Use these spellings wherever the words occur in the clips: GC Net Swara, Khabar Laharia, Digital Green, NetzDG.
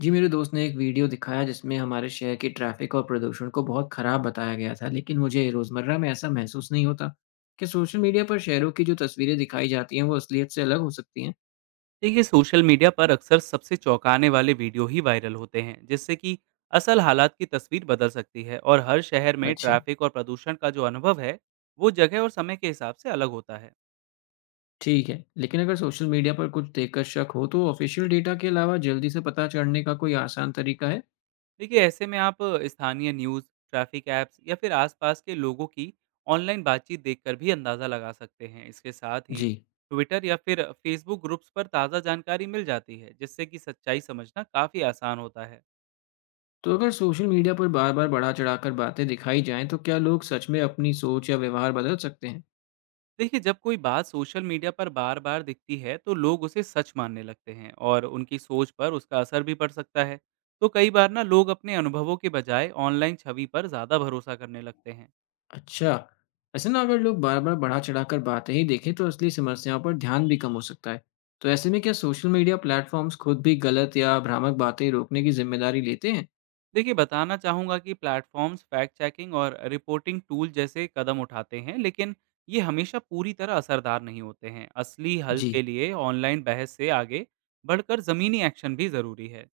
जी, मेरे दोस्त ने एक वीडियो दिखाया जिसमें हमारे शहर की ट्रैफिक और प्रदूषण को बहुत खराब बताया गया था, लेकिन मुझे रोजमर्रा में ऐसा महसूस नहीं होता। क्या सोशल मीडिया पर शहरों की जो तस्वीरें दिखाई जाती हैं, वो असलियत से अलग हो सकती हैं? देखिए सोशल मीडिया पर अक्सर सबसे चौंकाने वाले वीडियो ही वायरल होते हैं, जिससे कि असल हालात की तस्वीर बदल सकती है। और हर शहर में अच्छा। ट्रैफिक और प्रदूषण का जो अनुभव है, वो जगह और समय के हिसाब से अलग होता है। ठीक है, लेकिन अगर सोशल मीडिया पर कुछ देखकर शक हो, तो ऑफिशियल डेटा के अलावा जल्दी से पता चढ़ने का कोई आसान तरीका है? देखिए, ऐसे में आप स्थानीय न्यूज़, ट्रैफिक ऐप्स या फिर आसपास के लोगों की ऑनलाइन बातचीत देखकर भी अंदाज़ा लगा सकते हैं। इसके साथ ही जी। ट्विटर या फिर फेसबुक ग्रुप्स पर ताज़ा जानकारी मिल जाती है, जिससे कि सच्चाई समझना काफ़ी आसान होता है। तो अगर सोशल मीडिया पर बार-बार बढ़ा चढ़ाकर बातें दिखाई जाएं, तो क्या लोग सच में अपनी सोच या व्यवहार बदल सकते हैं? देखिए, जब कोई बात सोशल मीडिया पर बार बार दिखती है तो लोग उसे सच मानने लगते हैं, और उनकी सोच पर उसका असर भी पड़ सकता है। तो कई बार ना लोग अपने अनुभवों के बजाय ऑनलाइन छवि पर ज़्यादा भरोसा करने लगते हैं। अच्छा। ऐसे ना अगर लोग बार बार बढ़ा चढ़ाकर बातें ही देखें तो असली समस्याओं पर ध्यान भी कम हो सकता है। तो ऐसे में क्या सोशल मीडिया प्लेटफॉर्म्स खुद भी गलत या भ्रामक बातें रोकने की जिम्मेदारी लेते हैं? देखिए, बताना चाहूँगा कि प्लेटफॉर्म्स फैक्ट चेकिंग और रिपोर्टिंग टूल जैसे कदम उठाते हैं, लेकिन ये हमेशा पूरी तरह असरदार नहीं होते हैं। असली हल जी। के लिए ऑनलाइन बहस से आगे बढ़कर ज़मीनी एक्शन भी ज़रूरी है।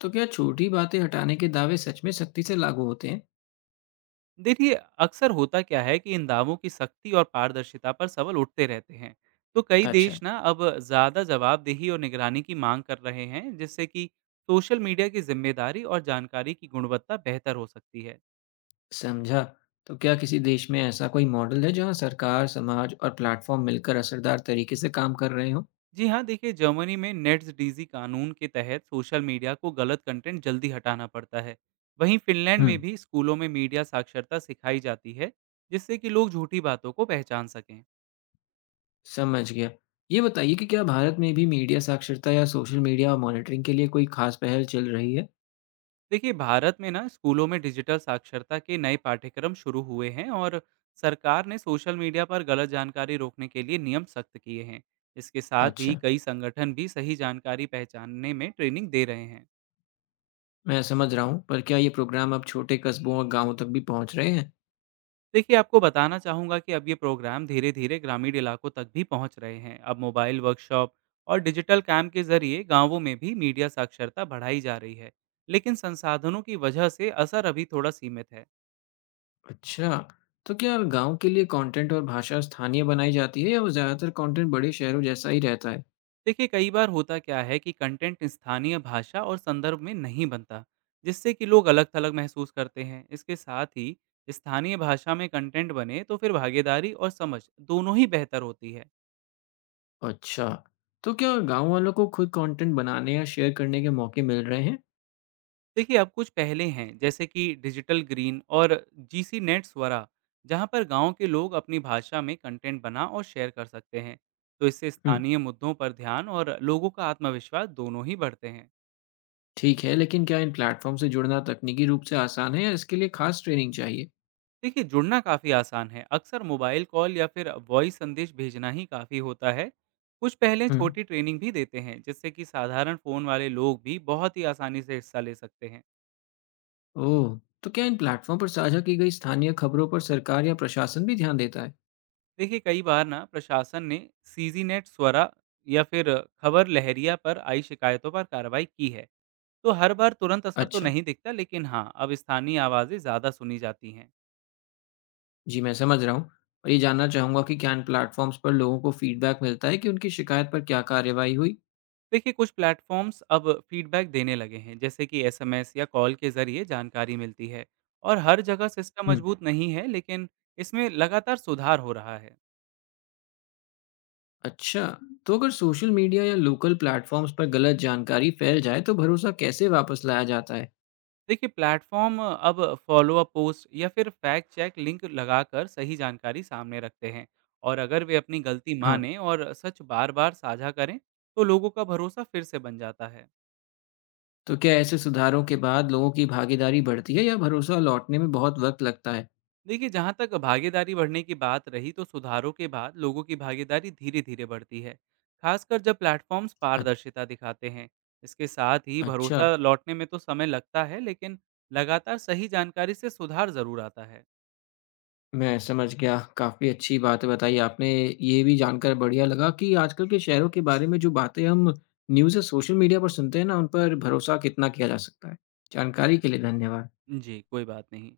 तो क्या छोटी बातें हटाने के दावे सच में सख्ती से लागू होते हैं? देखिए, अक्सर होता क्या है कि इन दावों की सख्ती और पारदर्शिता पर सवाल उठते रहते हैं। तो कई अच्छा। देश ना अब ज़्यादा जवाबदेही और निगरानी की मांग कर रहे हैं, जिससे कि सोशल मीडिया की जिम्मेदारी और जानकारी की गुणवत्ता बेहतर हो सकती है। समझा। तो क्या किसी देश में ऐसा कोई मॉडल है जहां सरकार समाज और प्लेटफॉर्म मिलकर असरदार तरीके से काम कर रहे हों? जी हाँ, देखिए जर्मनी में नेट्स डीजी कानून के तहत सोशल मीडिया को गलत कंटेंट जल्दी हटाना पड़ता है। वहीं फिनलैंड में हम्म। भी स्कूलों में मीडिया साक्षरता सिखाई जाती है, जिससे कि लोग झूठी बातों को पहचान सकें। समझ गया। ये बताइए कि क्या भारत में भी मीडिया साक्षरता या सोशल मीडिया मॉनिटरिंग के लिए कोई खास पहल चल रही है? देखिए, भारत में ना स्कूलों में डिजिटल साक्षरता के नए पाठ्यक्रम शुरू हुए हैं, और सरकार ने सोशल मीडिया पर गलत जानकारी रोकने के लिए नियम सख्त किए हैं। इसके साथ ही अच्छा, कई संगठन भी सही जानकारी पहचानने में ट्रेनिंग दे रहे हैं। मैं समझ रहा हूँ, पर क्या ये प्रोग्राम अब छोटे कस्बों और गाँवों तक भी पहुँच रहे हैं? देखिए, आपको बताना चाहूँगा कि अब ये प्रोग्राम धीरे धीरे ग्रामीण इलाकों तक भी पहुँच रहे हैं। अब मोबाइल वर्कशॉप और डिजिटल कैम्प के जरिए गांवों में भी मीडिया साक्षरता बढ़ाई जा रही है, लेकिन संसाधनों की वजह से असर अभी थोड़ा सीमित है। अच्छा, तो क्या गाँव के लिए कंटेंट और भाषा स्थानीय बनाई जाती है या वो ज़्यादातर कंटेंट बड़े शहरों जैसा ही रहता है? देखिए, कई बार होता क्या है कि कंटेंट स्थानीय भाषा और संदर्भ में नहीं बनता, जिससे कि लोग अलग थलग महसूस करते हैं। इसके साथ ही स्थानीय भाषा में कंटेंट बने तो फिर भागीदारी और समझ दोनों ही बेहतर होती है। अच्छा, तो क्या गाँव वालों को खुद कंटेंट बनाने या शेयर करने के मौके मिल रहे हैं? देखिए, अब कुछ पहले हैं, जैसे कि डिजिटल ग्रीन और जीसी नेट स्वरा, जहाँ पर गांव के लोग अपनी भाषा में कंटेंट बना और शेयर कर सकते हैं। तो इससे हुँ। स्थानीय मुद्दों पर ध्यान और लोगों का आत्मविश्वास दोनों ही बढ़ते हैं। ठीक है, लेकिन क्या इन प्लेटफ़ॉर्म से जुड़ना तकनीकी रूप से आसान है या इसके लिए खास ट्रेनिंग चाहिए? देखिए, जुड़ना काफ़ी आसान है। अक्सर मोबाइल कॉल या फिर वॉइस संदेश भेजना ही काफ़ी होता है। कुछ पहले हुँ। छोटी ट्रेनिंग भी देते हैं, जिससे कि साधारण फ़ोन वाले लोग भी बहुत ही आसानी से हिस्सा ले सकते हैं। ओह! तो क्या इन प्लेटफ़ॉर्म पर साझा की गई स्थानीय खबरों पर सरकार या प्रशासन भी ध्यान देता है? देखिए, कई बार ना प्रशासन ने सीजी नेट स्वरा या फिर खबर लहरिया पर आई शिकायतों पर कार्रवाई की है। तो हर बार तुरंत असर तो अच्छा। नहीं दिखता, लेकिन हाँ, अब स्थानीय आवाज़ें ज़्यादा सुनी जाती हैं। जी, मैं समझ रहा हूँ। और ये जानना चाहूँगा कि क्या इन प्लेटफ़ॉर्म्स पर लोगों को फीडबैक मिलता है कि उनकी शिकायत पर क्या कार्रवाई हुई? देखिए, कुछ प्लेटफॉर्म्स अब फीडबैक देने लगे हैं, जैसे कि एसएमएस या कॉल के जरिए जानकारी मिलती है। और हर जगह सिस्टम हुँ। मजबूत नहीं है, लेकिन इसमें लगातार सुधार हो रहा है। अच्छा, तो अगर सोशल मीडिया या लोकल प्लेटफ़ॉर्म्स पर गलत जानकारी फैल जाए तो भरोसा कैसे वापस लाया जाता है? देखिए, प्लेटफॉर्म अब फॉलोअप पोस्ट या फिर फैक्ट चेक लिंक लगाकर सही जानकारी सामने रखते हैं। और अगर वे अपनी गलती हाँ। माने और सच बार बार साझा करें, तो लोगों का भरोसा फिर से बन जाता है। तो क्या ऐसे सुधारों के बाद लोगों की भागीदारी बढ़ती है या भरोसा लौटने में बहुत वक़्त लगता है? देखिए, जहाँ तक भागीदारी बढ़ने की बात रही, तो सुधारों के बाद लोगों की भागीदारी धीरे धीरे बढ़ती है, खासकर जब प्लेटफॉर्म्स अ पारदर्शिता दिखाते हैं। इसके साथ ही अच्छा। भरोसा लौटने में तो समय लगता है, लेकिन लगातार सही जानकारी से सुधार जरूर आता है। मैं समझ गया। काफ़ी अच्छी बातें बताई आपने। ये भी जानकर बढ़िया लगा कि आजकल के शहरों के बारे में जो बातें हम न्यूज़ या सोशल मीडिया पर सुनते हैं ना, उन पर भरोसा कितना किया जा सकता है। जानकारी के लिए धन्यवाद। जी, कोई बात नहीं।